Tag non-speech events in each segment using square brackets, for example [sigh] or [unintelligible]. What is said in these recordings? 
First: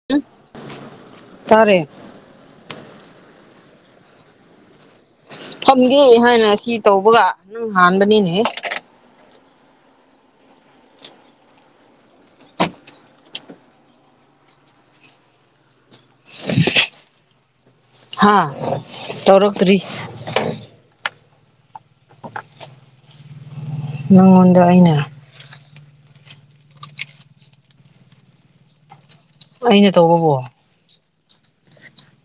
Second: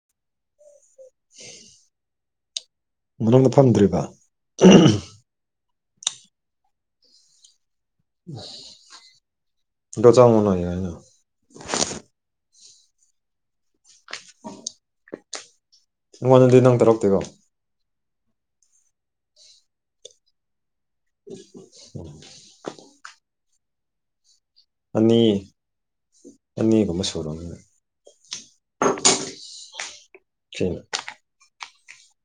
[unintelligible] ꯇꯥꯔꯦ ꯃꯅꯨꯡꯗ ꯐꯝꯗ꯭ꯔꯤꯕ ꯐꯝꯒꯦ ꯍꯥꯏꯅ ꯑꯁꯤ ꯇꯧꯕꯒ ꯅꯪ ꯍꯥꯟꯕꯅꯤꯅꯦꯍꯦ ꯑꯗꯣ ꯆꯪꯉꯣ ꯅꯣꯏ ꯌꯥꯏꯅ [unintelligible] ꯅꯉꯣꯟꯗꯗꯤ ꯅꯪ ꯇꯧꯔꯛꯇꯦꯀꯣ ꯍꯥꯥ ꯇꯧꯔꯛꯇ꯭ꯔꯤ [unintelligible] ꯅꯪꯉꯣꯟꯗ ꯑꯩꯅ ꯑꯅꯤ ꯑꯅꯤꯒꯨꯝꯕ ꯁꯨꯔꯝꯅꯤ ꯑꯩꯅ ꯇꯧꯕꯕꯨ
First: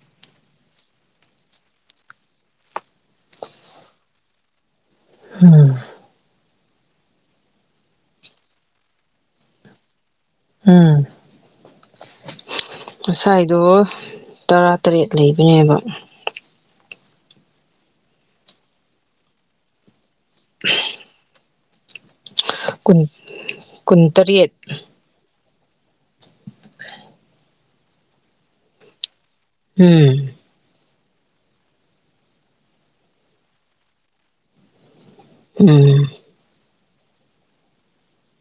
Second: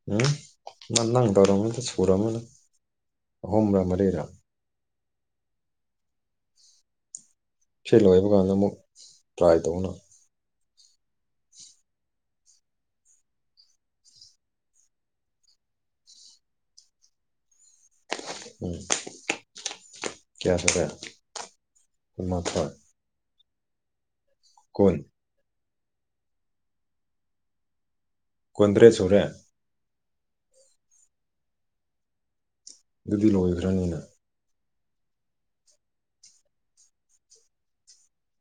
ꯃꯤ ꯅꯪ ꯇꯧꯔꯝꯃꯗꯤ ꯁꯨꯔꯝꯃꯅꯤ ꯑꯍꯨꯝꯔ ꯃꯔꯤꯔꯥ [unintelligible] ꯁꯤ ꯂꯣꯏꯕ ꯀꯥꯟꯗꯃꯨꯛ ꯇ꯭ꯔꯥꯏ ꯇꯧꯅ꯫ ꯎꯝ ꯉꯁꯥꯏꯗꯣ ꯇꯔꯥꯇꯔꯦꯠ ꯂꯩꯕꯅꯦꯕ ꯎꯝ ꯀꯌꯥ ꯁꯨꯔꯦ ꯀꯨꯟꯃꯥ ꯀꯨꯟ ꯀꯨꯟꯇꯔꯦꯠ [unintelligible] ꯀꯨꯟꯇ꯭ꯔꯦꯠ ꯁꯨꯔꯦ ꯎꯝ ꯑꯗꯨꯗꯤ ꯂꯣꯏꯈ꯭ꯔꯅꯤꯅ ꯎꯝ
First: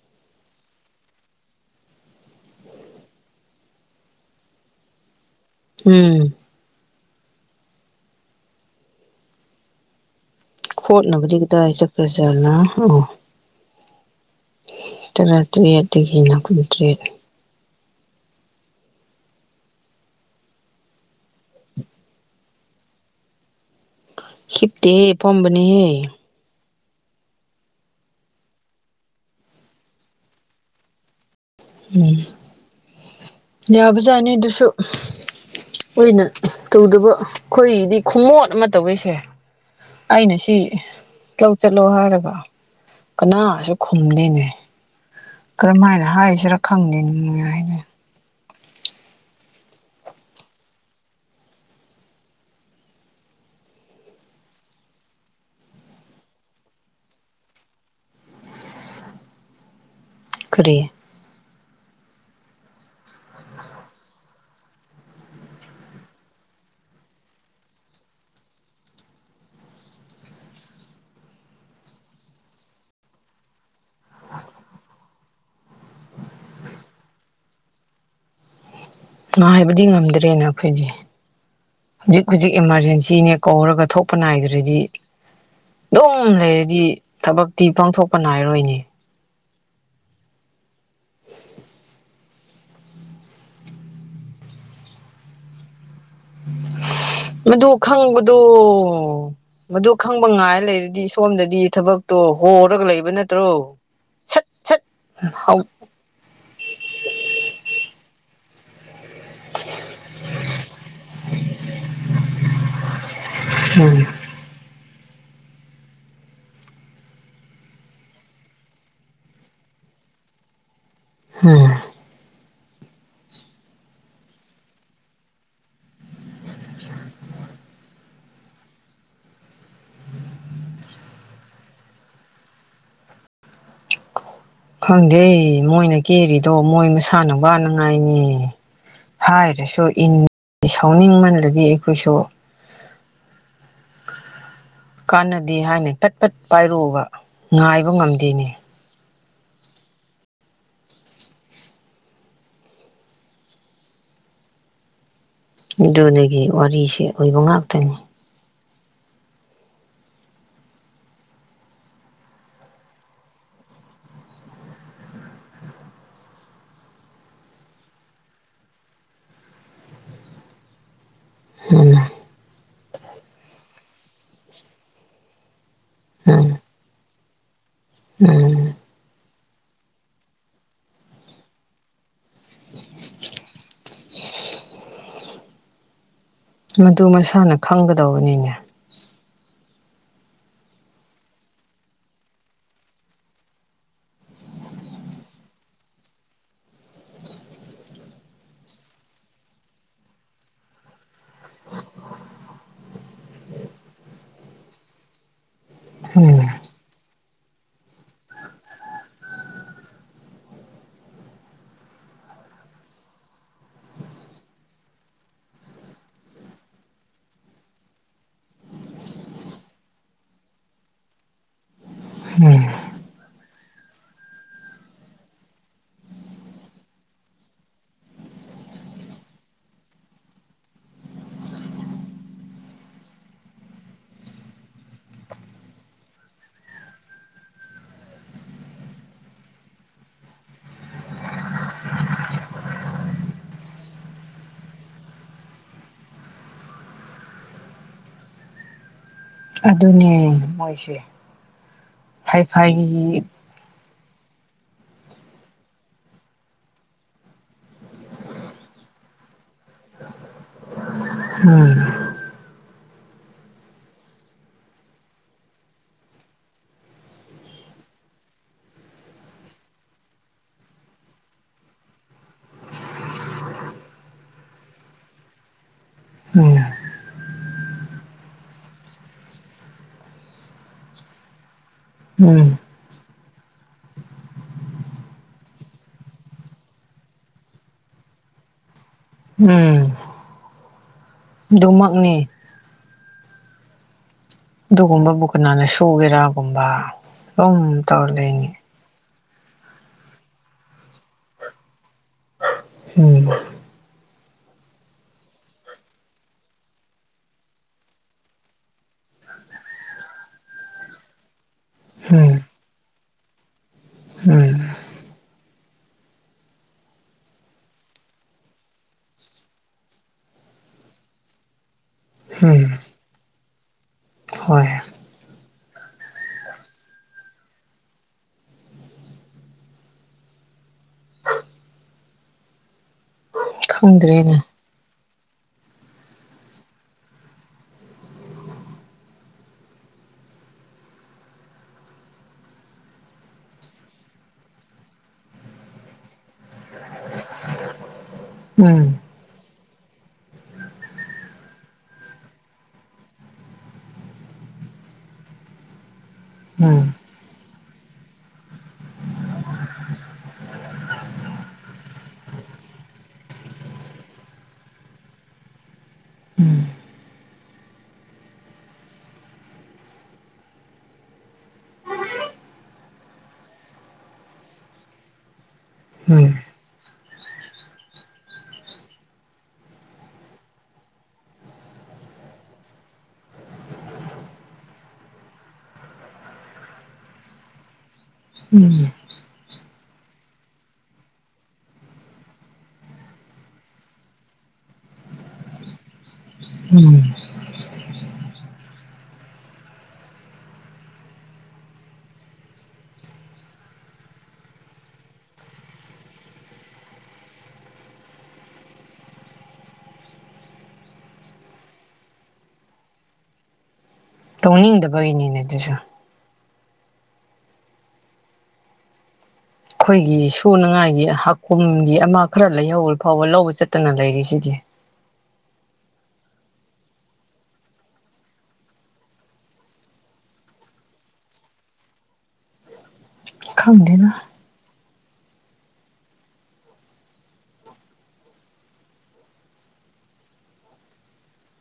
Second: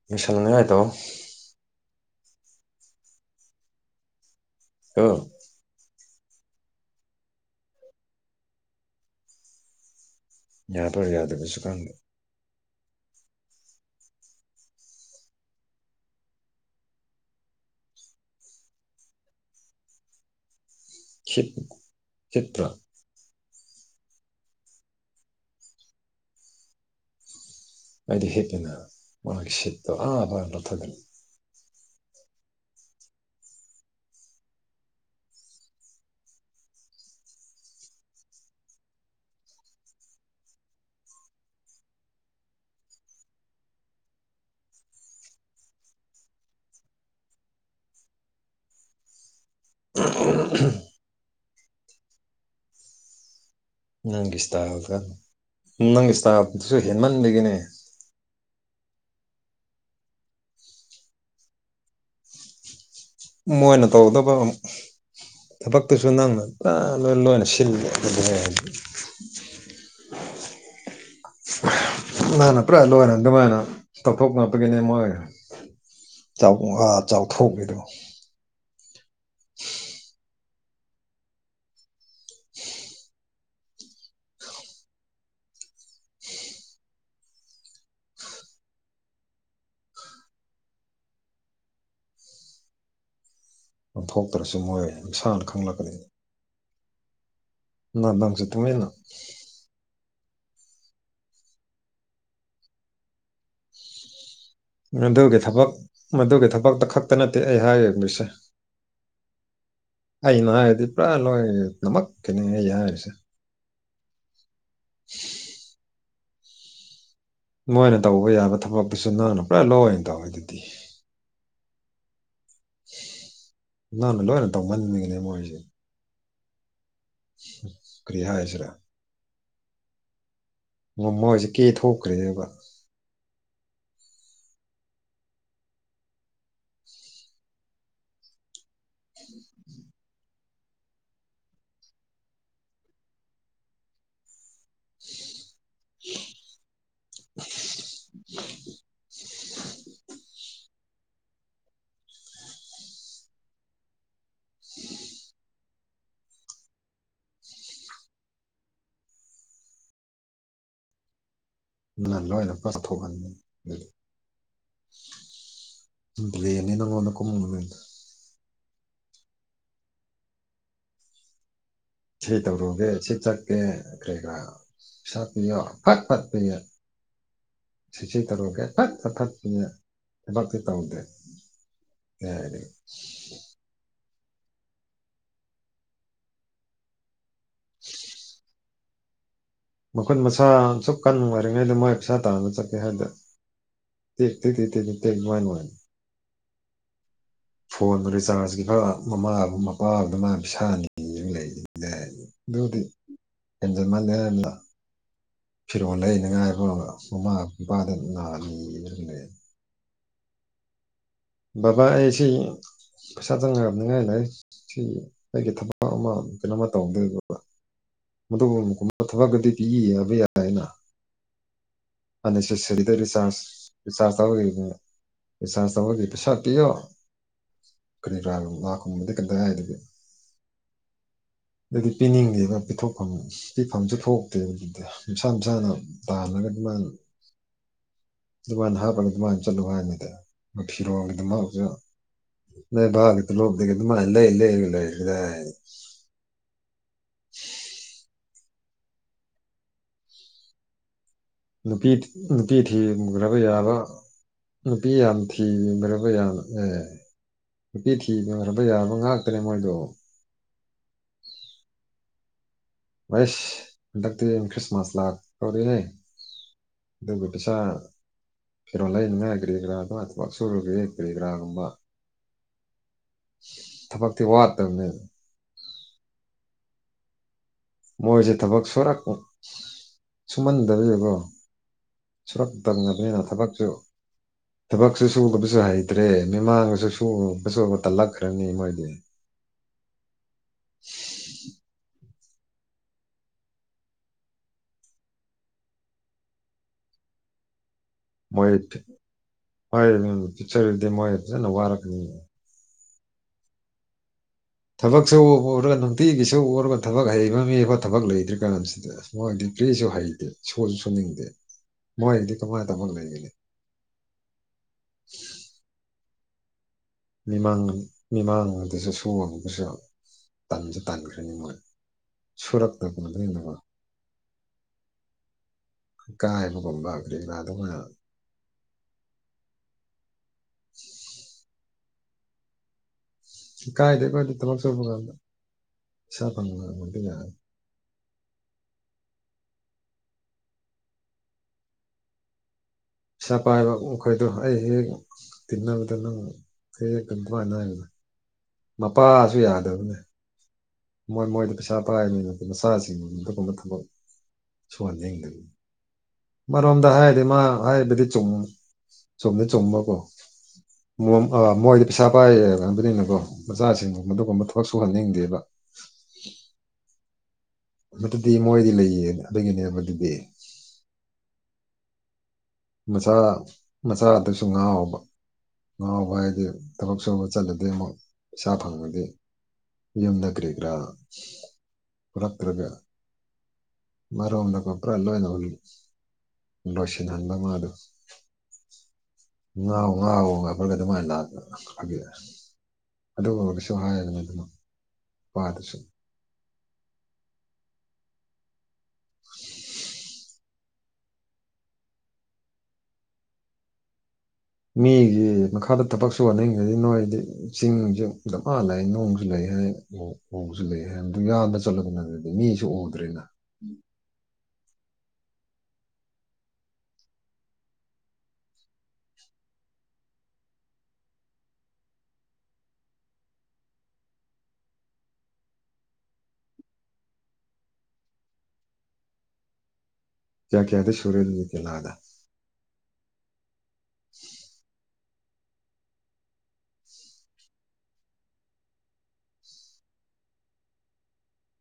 ꯌꯦꯡꯁꯟꯅꯤꯉꯥꯢ ꯇꯧꯋꯣ [unintelligible] ꯎꯝ ꯌꯥꯕ꯭ꯔꯥ ꯍꯣꯠꯅꯕꯗꯤ ꯌꯥꯗꯕꯁꯨ ꯀꯗꯥꯢ ꯈꯪꯗꯦ ꯆꯠꯀ꯭ꯔꯖꯥꯠꯂ ꯑꯣ ꯇꯔꯥꯇꯔꯦꯠꯇꯒꯤꯅ ꯀꯨꯟꯇ꯭ꯔꯦꯠ [unintelligible] ꯆꯤꯠꯄ꯭ꯔꯥ ꯍꯤꯞꯇꯦꯍꯦ ꯐꯝꯕꯅꯤꯍꯦ ꯑꯩꯗꯤ ꯍꯤꯞꯄꯤꯅ ꯃꯥꯒꯤ ꯁꯤꯠꯇꯣ ꯑꯥ [unintelligible] ꯎꯝ ꯌꯥꯕꯖꯥꯠꯅꯦ ꯗꯨꯁꯨ ꯑꯣꯏꯅ ꯇꯧꯗꯕ ꯈꯣꯏꯒꯤꯗꯤ ꯈꯨꯃꯣꯠ ꯑꯃ ꯇꯧꯋꯦꯁꯦ ꯑꯩꯅ ꯁꯤ ꯂꯧ ꯆꯠꯂꯣ ꯍꯥꯏꯔꯒ ꯀꯅꯥꯁꯨ ꯈꯨꯝꯗꯦꯅꯦ ꯀꯔꯝ ꯃꯥꯏꯅ ꯍꯥꯏꯁꯤꯔꯥ ꯈꯪꯗꯦ ꯅꯨꯡꯉꯥꯏꯅꯦ [unintelligible] ꯅꯪꯒꯤ ꯁ꯭ꯇꯥꯏꯜꯒꯟ ꯅꯪꯒꯤ ꯁ꯭ꯇꯥꯏꯜꯗꯨꯁꯨ ꯍꯦꯟꯃꯟꯕꯒꯤꯅꯦ ꯀꯔꯤ? ꯃꯣꯏꯅ ꯇꯧꯗꯕ ꯑꯃꯨꯛ ꯎꯝ ꯊꯕꯛꯇꯨꯁꯨ ꯅꯪꯅ ꯄꯨꯔꯥ ꯂꯣꯏ ꯂꯣꯏꯅ ꯁꯤꯜꯂꯦ ꯑꯗꯨ [unintelligible] ꯍꯥꯏꯁꯦ ꯅꯪꯅ ꯄꯨꯔꯥ ꯂꯣꯏꯅ ꯑꯗꯨꯃꯥꯏꯅ ꯇꯧꯊꯣꯛꯄ ꯉꯛꯇꯒꯤꯅꯦ ꯃꯣꯏ ꯆꯥꯎ [unintelligible] ꯑꯥ ꯆꯥꯎꯊꯣꯛꯔꯤꯗꯣ ꯉꯥꯏꯕꯗꯤ ꯉꯝꯗ꯭ꯔꯦꯅ ꯑꯩꯈꯣꯏꯗꯤ ꯍꯧꯖꯤꯛ ꯍꯧꯖꯤꯛ ꯏꯃꯥꯔꯖꯦꯟꯁꯤꯅꯦ ꯀꯧꯔꯒ ꯊꯣꯛꯄ ꯅꯥꯏꯗ꯭ꯔꯗꯤ ꯑꯗꯨꯝ ꯂꯩꯔꯗꯤ ꯊꯕꯛꯇꯤ ꯄꯥꯡꯊꯣꯛꯄ ꯅꯥꯏꯔꯣꯏꯅꯦ [inaudible] ꯄꯥꯡꯊꯣꯛꯇ꯭ꯔꯁꯨ ꯃꯣꯏ ꯃꯁꯥꯅ ꯈꯪꯂꯛꯀꯅꯤ ꯃꯗꯨ ꯅꯪ ꯈꯪꯕꯗꯣ ꯅꯪꯁꯨ ꯇꯨꯃꯤꯟꯅ ꯃꯗꯨ ꯈꯪꯕ ꯉꯥꯏ ꯂꯩꯔꯗꯤ ꯁꯣꯝꯗꯗꯤ ꯊꯕꯛꯇꯣ ꯍꯣꯔꯒ ꯂꯩꯕ ꯅꯠꯇ꯭ꯔꯣ? ꯁꯠ ꯁꯠ ꯃꯗꯨꯒꯤ ꯍꯧ ꯊꯕꯛ ꯃꯗꯨꯒꯤ ꯊꯕꯛꯇ ꯈꯛꯇ ꯅꯠꯇꯦ ꯑꯩ ꯍꯥꯏꯔꯤꯕꯁꯦ ꯑꯩꯅ ꯍꯥꯏꯔꯗꯤ ꯄꯨꯔꯥ ꯂꯣꯏ ꯅꯃꯛꯀꯤꯅꯦ ꯑꯩ ꯍꯥꯏꯔꯤꯁꯦ ꯎꯝ [unintelligible] ꯃꯣꯏꯅ ꯇꯧꯕ ꯌꯥꯕ ꯊꯕꯛꯇꯨꯁꯨ ꯅꯪꯅ ꯄꯨꯔꯥ ꯂꯣꯏꯅ ꯇꯧꯋꯦꯗꯨꯗꯤ [unintelligible] [unintelligible] ꯅꯪꯅ ꯂꯣꯏꯅ ꯇꯧꯃꯟꯕꯒꯤꯅꯦ ꯃꯣꯏꯖꯦ [inaudible] [unintelligible] ꯀꯔꯤ ꯍꯥꯏꯁꯤꯔꯥ? ꯃꯣꯃꯣꯏꯖꯦ ꯀꯦ ꯊꯣꯛꯈ꯭ꯔꯦꯕ ꯈꯪꯗꯦ ꯃꯣꯏꯅ ꯀꯦꯔꯤꯗꯣ ꯃꯣꯏ ꯃꯁꯥꯅ ꯋꯥꯅꯉꯥꯏꯅꯦ ꯍꯥꯏꯔꯁꯨ ꯏꯟ ꯑꯦ ꯁꯥꯎꯅꯤꯡ ꯃꯜꯂꯗꯤ ꯑꯩꯈꯣꯏꯁꯨ ꯀꯥꯟꯅꯗꯦ ꯍꯥꯏꯅ ꯐꯠ ꯐꯠ ꯄꯥꯏꯔꯨꯕ ꯉꯥꯏꯕ ꯉꯝꯗꯦꯅꯦ [inaudible] [inaudible] ꯑꯗꯨꯗꯒꯤ ꯋꯥꯔꯤꯁꯦ ꯑꯣꯏꯕ ꯉꯥꯛꯇꯅꯤ ꯑꯗꯨꯅ ꯅꯣꯏꯅ ꯐ꯭ꯔꯥꯖ ꯊꯣꯛꯍꯟꯕ ꯑꯗꯨꯗꯤ ꯕ꯭ꯂꯦꯝꯅꯦ ꯅꯪꯉꯣꯟꯗ ꯀꯨꯝ [unintelligible] [unintelligible] ꯁꯤ ꯇꯧꯔꯨꯒꯦ ꯁꯤ ꯆꯠꯀꯦ ꯀ꯭ꯔꯤ ꯀ꯭ꯔꯥ ꯄꯩꯁꯥ ꯄꯤꯌꯣ ꯐꯠ ꯐꯠ ꯄꯤꯌꯦ ꯁꯤꯁꯤ ꯇꯧꯔꯨꯒꯦ ꯎꯝ ꯐꯠ ꯐꯥꯐꯠ ꯄꯤꯌꯦ ꯊꯕꯛꯇꯤ ꯇꯧꯗꯦ ꯀꯥꯏꯗꯒꯤ ꯃꯗꯨ ꯃꯁꯥꯅ ꯈꯪꯒꯗꯧꯕꯅꯤꯅꯦ ꯃꯈꯨꯠ ꯃꯁꯥ ꯑꯁꯨꯛ ꯀꯟ ꯑꯣꯏꯔꯤꯉꯩꯗ ꯃꯣꯏ ꯄꯩꯁꯥ ꯇꯥꯟꯕ ꯆꯠꯀꯦ ꯍꯥꯏꯗꯦ [unintelligible] ꯐꯣꯟ ꯔꯤꯆꯥꯔꯖꯀꯤ ꯈꯔ ꯃꯃꯥ ꯃꯄꯥꯒꯗ ꯃꯥꯅ ꯄꯩꯁꯥ ꯅꯤꯔꯒ [unintelligible] ꯗꯨꯗꯤ ꯍꯦꯟꯖꯜ ꯃꯜꯂꯦ ꯍꯥꯏꯕꯅꯤꯗ ꯐꯤꯔꯣꯜ ꯎꯝ ꯂꯩꯅꯤꯉꯥꯏ [unintelligible] ꯃꯃꯥ ꯄꯥꯗ ꯉꯥꯡꯉꯤ ꯕꯥꯕꯥ ꯑꯩꯁꯤ ꯄꯩꯁꯥ ꯆꯪꯉꯔꯅꯤꯡꯉꯥꯏ ꯂꯩ ꯁꯤ ꯑꯩꯒꯤ ꯊꯕꯛ ꯑꯃ ꯀꯩꯅꯣꯃ ꯇꯧꯔꯝꯗꯣꯏꯕ ꯃꯗꯨꯕꯨꯨ ꯀꯨꯝꯕ ꯊꯕꯛꯀꯗꯤ ꯄꯤꯕ ꯌꯥꯕ ꯌꯥꯏꯅ ꯎꯝ ꯑꯟꯅꯦꯁꯦꯁꯦꯔꯤ ꯔꯤꯆꯁ ꯔꯤꯆꯁ [unintelligible] ꯔꯤꯆꯥꯥ꯭ꯔꯁ ꯇꯧꯋꯥꯂꯤ ꯄꯩꯁꯥ ꯄꯤꯌꯣ ꯀꯔꯤ [unintelligible] ꯀꯗꯥꯏꯗꯒꯤ ꯑꯗꯨꯗꯤ ꯄꯤꯅꯤꯡꯗꯦꯕ ꯄꯤꯊꯣꯛꯐꯝ ꯄꯤꯐꯝꯁꯨ ꯊꯣꯛꯇꯦꯕ ꯑꯗꯨꯗꯤ ꯅꯨꯡꯁꯥ ꯅꯨꯡꯁꯥꯅ ꯇꯥꯜꯂꯒ ꯑꯗꯨꯃꯥꯏꯅ ꯑꯗꯨꯃꯥꯏꯅ ꯍꯥꯞꯄꯒ ꯑꯗꯨꯃꯥꯏꯅ ꯆꯠꯂꯣ ꯍꯥꯏꯕꯗ [unintelligible] ꯅꯣꯏ ꯕꯥ [unintelligible] ꯂꯩꯂꯩ ꯂꯩꯈꯗꯥꯏ [inaudible] ꯑꯗꯨꯅꯦ ꯃꯣꯏꯁꯦ ꯅꯨꯄꯤ ꯍꯥꯏ ꯅꯨꯄꯤ ꯐꯥꯏꯒꯤ ꯊꯤꯍꯟꯒ꯭ꯔꯥꯒ ꯌꯥꯕ ꯅꯨꯄꯤ ꯌꯥꯝ ꯊꯤꯕ꯭ꯔꯥꯕ ꯌꯥꯝꯅ ꯑꯦ ꯅꯨꯄꯤ ꯊꯤꯕ ꯑꯣꯏꯔꯕ ꯌꯥꯕ ꯉꯥꯛꯇꯅꯦ ꯃꯣꯏꯗꯣ ꯎꯝ ꯑꯩꯁ ꯍꯟꯗꯛꯇꯤ ꯈ꯭ꯔꯤꯁꯃꯥꯁ ꯂꯥꯛ ꯇꯧꯔꯦꯍꯦ ꯑꯗꯨꯕꯨ ꯄꯩꯁꯥ ꯐꯤꯔꯣꯜ ꯂꯩꯅꯤꯡꯉꯥꯏ ꯀꯔꯤ ꯀꯔꯥ ꯊꯕꯛ ꯁꯨꯔꯨꯒꯦ ꯀꯔꯤ ꯀꯔꯥ ꯀꯨꯝꯕ ꯊꯕꯛ ꯊꯤ ꯋꯥꯠꯇꯝꯅꯦ ꯎꯝ ꯃꯣꯏꯁꯦ ꯊꯕꯛ ꯁꯨꯔꯛꯑꯣꯏ ꯁꯨꯝꯃꯟꯗꯕꯒꯤꯀꯣ ꯁꯨꯔꯛ ꯎꯝ ꯇꯝꯅꯦꯅꯤꯅ ꯊꯕꯛꯁꯨ ꯊꯕꯛꯁꯨ ꯁꯨꯗꯕꯁꯨ ꯍꯩꯇ꯭ꯔꯦ ꯃꯤꯃꯥꯡꯗ ꯁꯨꯔꯨꯕꯁꯨ ꯇꯜꯂꯛꯈ꯭ꯔꯅꯤ ꯃꯣꯏꯗꯤ ꯎꯝ ꯑꯗꯨꯃꯛꯅꯦ ꯑꯗꯨꯒꯨꯝꯕꯕꯨ ꯀꯅꯥꯅ ꯁꯨꯒꯦꯔꯥꯒꯨꯝꯕ ꯎꯝ ꯇꯜꯂꯦ ꯃꯣꯏꯠ ꯃꯣꯏ ꯑꯅꯤ ꯍꯨꯖꯤꯛ ꯆꯠꯂꯗꯤ ꯃꯣꯏ ꯐꯖꯅ ꯋꯥꯔꯒꯅꯤ ꯎꯝ ꯊꯕꯛ ꯁꯨꯕ ꯐꯥꯎꯗ ꯅꯨꯡꯇꯤꯒꯤꯁꯨꯔꯒ ꯊꯕꯛ ꯍꯩꯕ ꯃꯤ ꯐꯥꯎ ꯊꯕꯛ ꯂꯩꯇ꯭ꯔꯥ ꯀꯥꯟꯁꯤꯗ ꯑꯁ ꯃꯣꯏꯗꯤ ꯀ꯭ꯔꯤꯁꯨ ꯍꯩꯇꯦ ꯁꯨꯁꯨ ꯁꯨꯅꯤꯡꯗꯦ ꯃꯣꯏꯒꯤꯗꯤ ꯎꯝ ꯀꯃꯥꯏꯅ ꯊꯕꯛ ꯂꯩꯒꯅꯤ ꯎꯝ ꯃꯤꯃꯥꯡ ꯃꯤꯃꯥꯡ ꯗꯁꯨ ꯁꯨꯕꯒꯨꯝꯕꯁꯨ ꯇꯟꯁꯨ ꯇꯟꯈ꯭ꯔꯅꯤ ꯃꯣꯏ ꯎꯝ ꯁꯨꯔꯛꯇꯕꯅꯤꯅ ꯀꯣ ꯍꯣꯏ ꯏꯀꯥꯏꯕ ꯒꯨꯝꯕ ꯀꯔꯤ ꯀꯔꯥ ꯑꯗꯨꯃꯛ ꯏꯀꯥꯏꯗꯦ ꯑꯈꯣꯏꯗꯤ ꯈꯪꯗ꯭ꯔꯦꯅꯦ ꯊꯕꯛ ꯁꯨꯕ ꯀꯥꯟꯗ ꯄꯩꯁꯥ ꯐꯪꯕ ꯑꯣꯏꯕꯅꯤꯅ ꯄꯩꯁꯥ ꯄꯥꯏꯕ ꯃꯈꯣꯏꯗꯣ ꯑꯩ ꯍꯦꯛ ꯇꯤꯟꯅꯕꯗ ꯅꯪ ꯍꯦꯛ [unintelligible] ꯍꯥꯏꯕ ꯎꯝ ꯃꯄꯥꯁꯨ ꯌꯥꯗꯕꯅꯦ ꯃꯣꯏ ꯃꯣꯏꯗꯤ ꯄꯩꯁꯥ ꯄꯥꯏꯕꯅꯤꯅ ꯀꯣ ꯃꯆꯥꯁꯤꯡꯗꯨ ꯑꯗꯨꯒꯨꯝꯕ ꯊꯕꯛ ꯁꯨꯍꯟꯅꯤꯡꯗꯕꯅꯤ ꯎꯝ ꯑꯃꯔꯣꯝꯗ ꯍꯥꯏꯔꯗꯤ ꯃꯥ ꯍꯥꯏꯔꯤꯕꯗꯤ ꯆꯨꯝ ꯆꯨꯝꯗꯤ ꯆꯨꯝꯕꯀꯣ ꯃꯣꯝ ꯑꯥ ꯃꯣꯏꯗꯤ ꯄꯩꯁꯥ ꯄꯥꯏꯌꯦ ꯈꯟꯕꯅꯤꯅꯀꯣ ꯃꯆꯥꯁꯤꯡꯗꯨ ꯑꯗꯨꯒꯨꯝꯕ ꯊꯕꯛ ꯁꯨꯍꯟꯅꯤꯡꯗꯦꯕ ꯎꯝ ꯍꯧꯖꯤꯛꯀꯤꯗꯤ ꯃꯣꯏꯗꯤ ꯂꯩꯌꯦ ꯑꯗꯨꯒꯤꯅꯦ ꯑꯗꯨꯗꯤ ꯃꯆꯥ ꯃꯆꯥꯗꯨꯁꯨ ꯉꯥꯎꯕ ꯉꯥꯎꯕ ꯎꯝ ꯍꯥꯏꯗꯤ ꯊꯕꯛ ꯁꯨꯕ ꯆꯠꯂꯗꯤ ꯑꯃꯨꯛ ꯄꯩꯁꯥ ꯐꯪꯉꯗꯤ ꯌꯨꯝꯗ ꯀ꯭ꯔꯤ ꯀ꯭ꯔꯥ ꯄꯨꯔꯛꯇ꯭ꯔꯒ ꯑꯃꯔꯣꯝꯗ ꯀꯣ ꯄꯨꯔꯥ ꯂꯣꯏꯅ ꯂꯣꯏꯁꯤꯟꯍꯟ [unintelligible] ꯎꯝ ꯉꯥꯎ ꯉꯥꯎ ꯉꯥꯈꯠꯂ ꯑꯗꯨꯃꯥꯏꯅ ꯂꯥꯛꯄꯒꯤ ꯑꯗꯨꯒꯨꯡꯕ ꯗꯨꯁꯨ ꯍꯥꯏꯒꯅꯨꯗꯅ ꯅꯨꯄꯥꯗꯁꯨ ꯎꯝ [inaudible] ꯃꯤꯒꯤ ꯃꯈꯥꯗ ꯊꯕꯛ ꯁꯨꯍꯟꯅꯤꯡꯗ꯭ꯔꯗꯤ ꯅꯣꯏꯗꯤ ꯆꯤꯡꯖꯦ ꯗꯃꯥ ꯂꯩ ꯅꯨꯡ ꯁꯨ ꯂꯩ ꯍꯥꯏ ꯎꯁꯨ ꯂꯩ ꯍꯥꯏ ꯑꯥꯗ ꯆꯠꯂꯒ ꯂꯩꯔꯗꯤ ꯃꯤꯁꯨ ꯎꯗ꯭ꯔꯦꯅ ꯇꯧꯅꯤꯡꯗꯕꯒꯤꯅꯤꯅꯦ ꯑꯗꯨꯁꯨ ꯑꯩꯈꯣꯏꯒꯤ ꯁꯨꯅꯉꯥꯏꯒꯤ ꯍꯥꯀꯨꯝꯒꯤ ꯑꯃ ꯈꯔ ꯂꯩꯍꯧꯔ ꯐꯧꯕ ꯂꯧꯕ ꯆꯠꯇꯅ ꯂꯩꯔꯤꯁꯤꯗꯤ ꯀꯌꯥ ꯀꯌꯥꯗ ꯁꯨꯔꯦ ꯑꯗꯨꯗꯤ ꯄꯦꯂꯥꯗ ꯈꯪꯗꯦꯗ [inaudible]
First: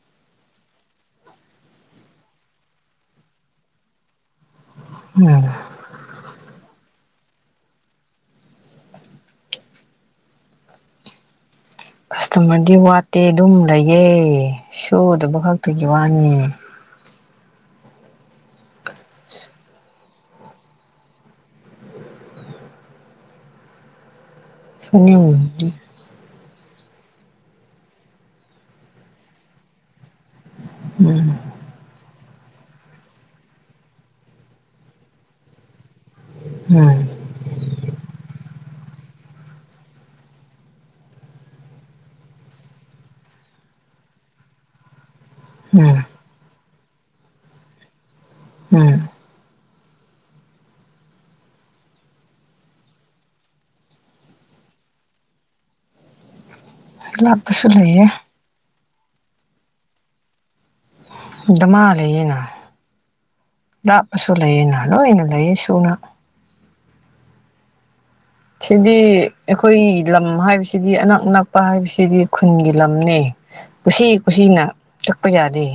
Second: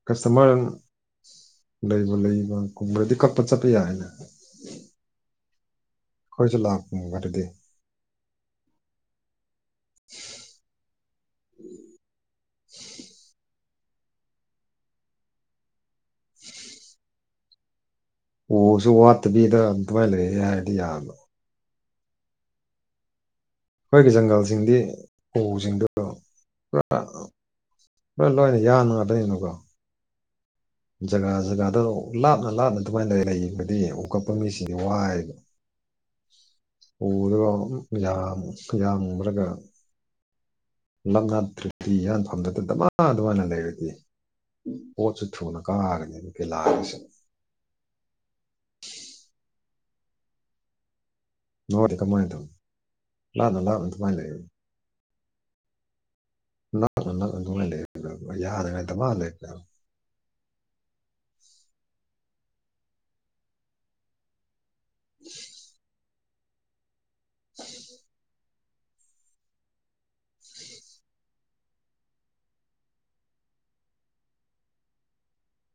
ꯀꯁꯇꯃ꯭ꯔ ꯂꯩꯕꯨ ꯂꯩꯕ ꯀꯨꯝꯔꯗꯤ ꯀꯛꯄ ꯆꯠꯄ ꯌꯥꯏꯅ ꯍꯨꯝ ꯑꯩꯈꯣꯏꯁꯨ ꯂꯥꯛ [unintelligible] ꯑꯗꯨꯗꯤ [inaudible] ꯑꯗꯨꯒꯨꯝꯕꯗꯤ ꯋꯥꯠꯇꯦ ꯑꯗꯨꯝ ꯂꯩꯌꯦ ꯁꯨꯗꯕ ꯈꯛꯇꯒꯤ ꯋꯥꯅꯤ ꯑꯣꯁꯨ ꯋꯥꯠꯇꯕꯤꯗ ꯑꯗꯨꯃꯥꯏ ꯂꯩꯌꯦ ꯍꯥꯏꯕꯗꯤ ꯌꯥꯕ ꯑꯩꯈꯣꯏꯒꯤ ꯖꯪꯒꯜꯁꯤꯡꯗꯤ ꯁꯨꯅꯤꯡꯉꯤꯗꯤ ꯎꯁꯤꯡꯗꯨ ꯑꯣ ꯄꯨꯔꯥ ꯄꯨꯔꯥ ꯂꯣꯏꯅ ꯌꯥꯟꯕ ꯉꯥꯛꯇꯅꯤꯅꯀꯣ ꯖꯒꯥ ꯎꯝ ꯖꯒꯥꯗꯣ ꯂꯥꯞꯅ ꯂꯥꯞꯅ ꯑꯗꯨꯃꯥꯏꯅ ꯂꯩꯕꯗꯤ ꯎꯀꯛꯄ ꯃꯤꯁꯤꯡꯗꯤ ꯋꯥꯏꯌꯦꯕ [inaudible] ꯎꯝ ꯎꯗꯣ ꯌꯥꯝ ꯌꯥꯝꯔꯒ ꯅꯪꯒ ꯐꯤ ꯥꯟꯐꯝꯗꯨꯇ ꯗꯃꯥ ꯗꯃꯥ ꯂꯩꯔꯗꯤ ꯄꯣꯠꯁꯨ ꯊꯨꯅ ꯎꯝ ꯀꯥꯒꯅꯦ ꯄꯦꯂꯥꯗꯨꯁꯨ ꯎꯝ ꯅꯣꯗꯤ ꯀꯃꯥꯏꯅ ꯇꯧꯅꯤ ꯂꯥꯞꯅ ꯂꯥꯞꯅ ꯑꯗꯨꯃꯥꯏꯅ ꯂꯩ ꯅꯛꯅ ꯅꯛꯅ ꯂꯥꯞꯄꯁꯨ ꯑꯗꯨꯨꯃꯥꯏꯅ ꯂꯩꯌꯦ ꯂꯩꯔꯦꯗꯤ ꯌꯥꯟꯅꯉꯥꯏ ꯗꯃꯥ ꯂꯩꯒꯅꯤ ꯗꯃꯥ ꯂꯩꯌꯦꯅ ꯂꯥꯞꯄꯁꯨ ꯂꯩꯌꯦꯅ ꯂꯣꯏꯅ ꯂꯩꯌꯦ ꯁꯨꯅ [unintelligible] ꯁꯤꯗꯤ ꯑꯩꯈꯣꯏꯒꯤ ꯂꯝ ꯍꯥꯏꯕꯁꯤꯗꯤ ꯑꯅꯛ ꯑꯅꯛ ꯀꯛꯄ ꯍꯥꯏꯕꯁꯤꯗꯤ ꯈꯨꯟꯒꯤ ꯂꯝꯅꯦ ꯀꯨꯁꯤ ꯀꯨꯁꯤꯅ ꯀꯛꯄ ꯌꯥꯗꯦ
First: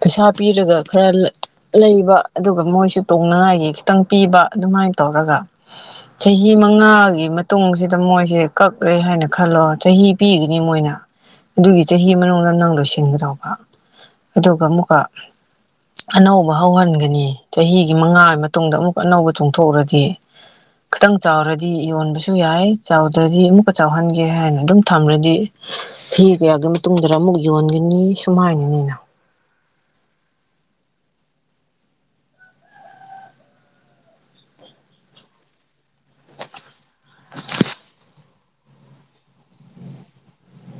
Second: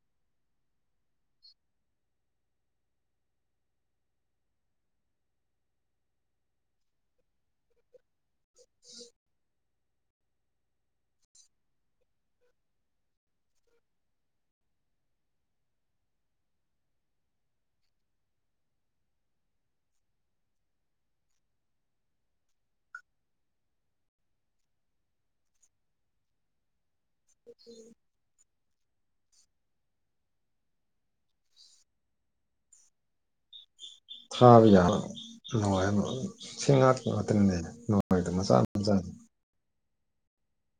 ꯄꯩꯁꯥ ꯄꯤꯔꯒ ꯈꯔ ꯂꯩ ꯂꯩꯕ ꯑꯗꯨꯒ ꯃꯣꯏꯁꯨ ꯇꯣꯡꯅꯉꯥꯏꯒꯤ ꯈꯤꯇꯪ ꯄꯤꯕ ꯑꯗꯨꯃꯥꯏꯅ ꯇꯧꯔꯒ ꯆꯍꯤ ꯃꯉꯥ ꯑꯗꯨꯒꯤ ꯃꯇꯨꯡꯁꯤꯗ ꯃꯣꯏꯁꯦ ꯀꯛꯂꯦ ꯍꯥꯏꯅ ꯈꯜꯂꯣ ꯆꯍꯤ ꯄꯤꯒꯅꯤ ꯃꯣꯏꯅ ꯑꯗꯨꯒꯤ ꯆꯍꯤ ꯃꯅꯨꯡꯗ ꯅꯪ ꯂꯣꯏꯁꯤꯡꯒꯗꯧꯕ ꯑꯗꯨꯒ ꯑꯃꯨꯛꯀ ꯑꯅꯧꯕ ꯍꯧꯍꯟꯒꯅꯤ ꯆꯍꯤꯒꯤ ꯃꯉꯥꯒꯤ ꯃꯇꯨꯡꯗ ꯑꯃꯨꯛ ꯑꯅꯧꯕ ꯆꯣꯡꯊꯣꯛꯔꯛꯑꯗꯤ ꯈꯥꯇꯪ ꯆꯥꯎꯔꯗꯤ ꯌꯣꯟꯕꯁꯨ ꯌꯥꯏ ꯆꯥꯎꯗ꯭ꯔꯗꯤ ꯑꯃꯨꯛꯀ ꯆꯥꯎꯍꯟꯒꯦ ꯍꯥꯏꯅ ꯑꯗꯨꯝ ꯊꯝꯔꯗꯤ ꯐꯤ ꯀꯌꯥꯒꯤ ꯇꯨꯡꯗꯔꯥ ꯑꯃꯨꯛ ꯌꯣꯟꯒꯅꯤ ꯁꯨꯃꯥꯏꯅꯅꯤꯅ ꯊꯥꯕ ꯌꯥꯕ ꯅꯨꯡꯉꯥꯏꯕ ꯁꯤ ꯉꯥꯛꯇꯅꯦ ꯅꯨꯡꯉꯥꯏꯕ ꯃꯆꯥ ꯃꯆꯥꯥꯗ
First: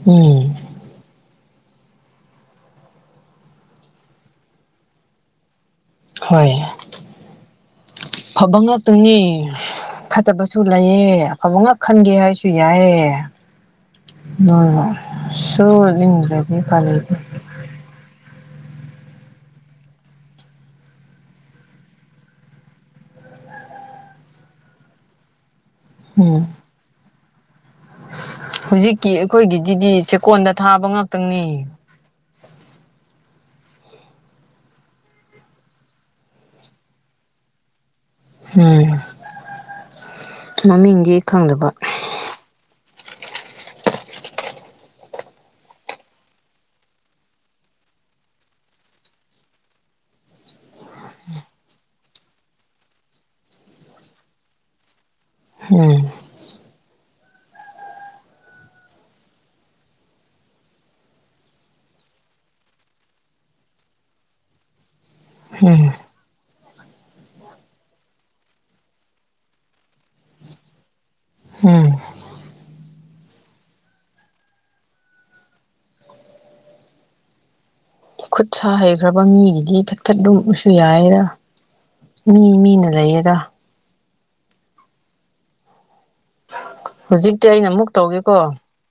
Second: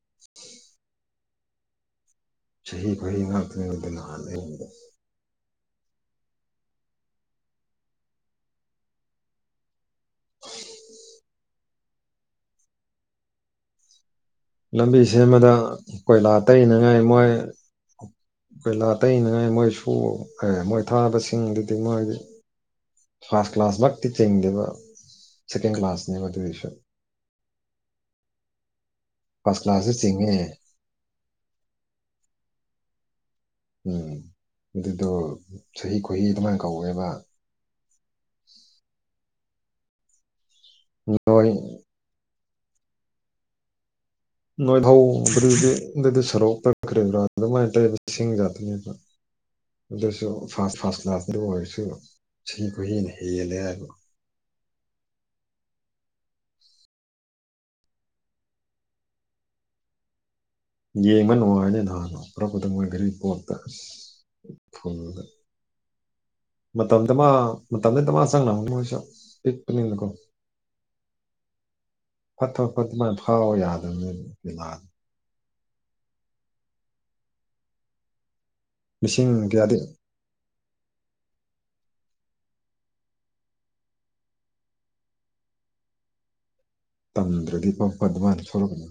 ꯎꯝ ꯆꯍꯤ ꯈꯨꯌꯤ ꯉꯥꯛꯇꯅꯤꯗꯅ ꯑꯥꯗ ꯂꯩꯍꯧꯕꯗꯣ ꯍꯣꯏ ꯐꯥꯕ ꯉꯥꯛꯇꯅꯤ ꯐꯠꯇꯕꯁꯨ ꯂꯩꯌꯦ ꯑꯐꯕ ꯉꯥꯛ ꯈꯟꯒꯦ ꯍꯥꯏꯁꯨ ꯌꯥꯏꯌꯦ ꯂꯝꯕꯤ ꯁꯦꯝꯕꯗ ꯁꯨ ꯀꯣꯏꯂꯥ ꯅꯤꯡꯗ꯭ꯔꯗꯤ ꯎꯄꯥꯏ ꯇꯩꯅꯉꯥꯏ ꯂꯩꯇꯦ ꯃꯣꯏ ꯀꯣꯏꯂꯥ ꯇꯩꯩꯅꯉꯥꯏ ꯃꯣꯏꯁꯨ ꯑꯦ ꯃꯣꯏ ꯊꯥꯕ ꯁꯤꯡꯗꯨꯗꯤ ꯃꯣꯏꯒꯤ ꯐꯥꯔꯁ ꯀ꯭ꯂꯥꯁ ꯃꯛꯇꯤ ꯆꯤꯡꯗꯦꯕ ꯁꯦꯀꯦꯟ ꯀ꯭ꯂꯥꯁꯅꯦꯕ ꯎꯝ ꯑꯗꯨꯑꯣꯏꯁꯨ ꯍꯧꯖꯤꯛꯀꯤ ꯐꯥꯔꯁ ꯑꯩꯈꯣꯏꯒꯤꯖꯤꯗꯤ ꯀ꯭ꯂꯥꯁꯇ ꯆꯤꯡꯉꯦ ꯆꯦꯛꯀꯣꯟꯗ ꯊꯥꯕ ꯉꯥꯛꯇꯅꯤ ꯎꯝ ꯑꯗꯨꯗꯣ ꯆꯍꯤ ꯈꯨꯍꯤ ꯑꯗꯨꯃꯥꯏ ꯀꯧꯋꯦꯕ ꯎꯝ ꯃꯃꯤꯡꯗꯤ ꯅꯣꯏ ꯈꯪꯗꯕ ꯅꯣꯏꯕꯧ ꯎꯗ꯭ꯔꯥꯗꯤ ꯑꯗꯨꯗꯤ ꯁꯔꯣꯛꯇ ꯇꯛꯈ꯭ꯔꯤꯕ꯭ꯔꯥ ꯑꯗꯨꯃꯥꯏꯅ ꯇꯧ ꯁꯤꯡꯒꯥꯇꯤ ꯑꯗꯨꯁꯨ ꯐꯥꯔꯁ ꯐꯥꯔꯁ ꯀ꯭ꯂꯥꯁꯇꯕꯨ ꯑꯣꯏꯔꯁꯨ ꯆꯍꯤ ꯀꯨꯏꯅ ꯍꯦꯜꯂꯦ ꯍꯥꯏꯕ ꯎꯝ ꯌꯦꯡꯕ ꯅꯨꯡꯉꯥꯏꯅꯦ ꯅꯍꯥꯟꯅ ꯄꯨꯔꯛꯄꯗ ꯃꯣꯏ ꯒꯥꯔꯤ ꯄꯣꯠꯇ ꯐꯨꯟꯗ ꯍꯨꯝ ꯃꯇꯝꯗꯃꯥ ꯃꯇꯝꯗꯤ ꯗꯃꯥ ꯆꯪꯉꯝꯅꯤ ꯃꯣꯏꯁꯨ ꯄꯤꯛꯄꯅꯤꯅꯀꯣ [inaudible] ꯎꯝ ꯐꯠꯇꯕ ꯐꯠꯇ ꯑꯗꯨꯃꯥꯏꯅ ꯐꯥꯎ ꯌꯥꯗꯕꯅꯤ ꯗꯤꯅꯥꯟ ꯈꯨꯠ ꯁꯥ ꯍꯩꯈ꯭ꯔꯕ ꯂꯤꯁꯤꯡ ꯃꯤꯒꯤꯗꯤ ꯀꯌꯥꯗꯤ ꯐꯠ ꯐꯠ ꯑꯗꯨꯝꯁꯨ ꯌꯥꯏꯌꯦꯗ ꯃꯤ ꯃꯤꯅ ꯂꯩꯌꯦꯗ ꯍꯧꯖꯤꯛꯇꯤ ꯑꯩꯅ ꯇꯝꯗ꯭ꯔꯗꯤ ꯑꯃꯨꯛ ꯐꯠ ꯐꯠ ꯇꯧꯒꯦꯀꯣ ꯑꯗꯨꯃꯥꯏꯅ ꯊꯣꯛꯂꯛꯀꯅꯤ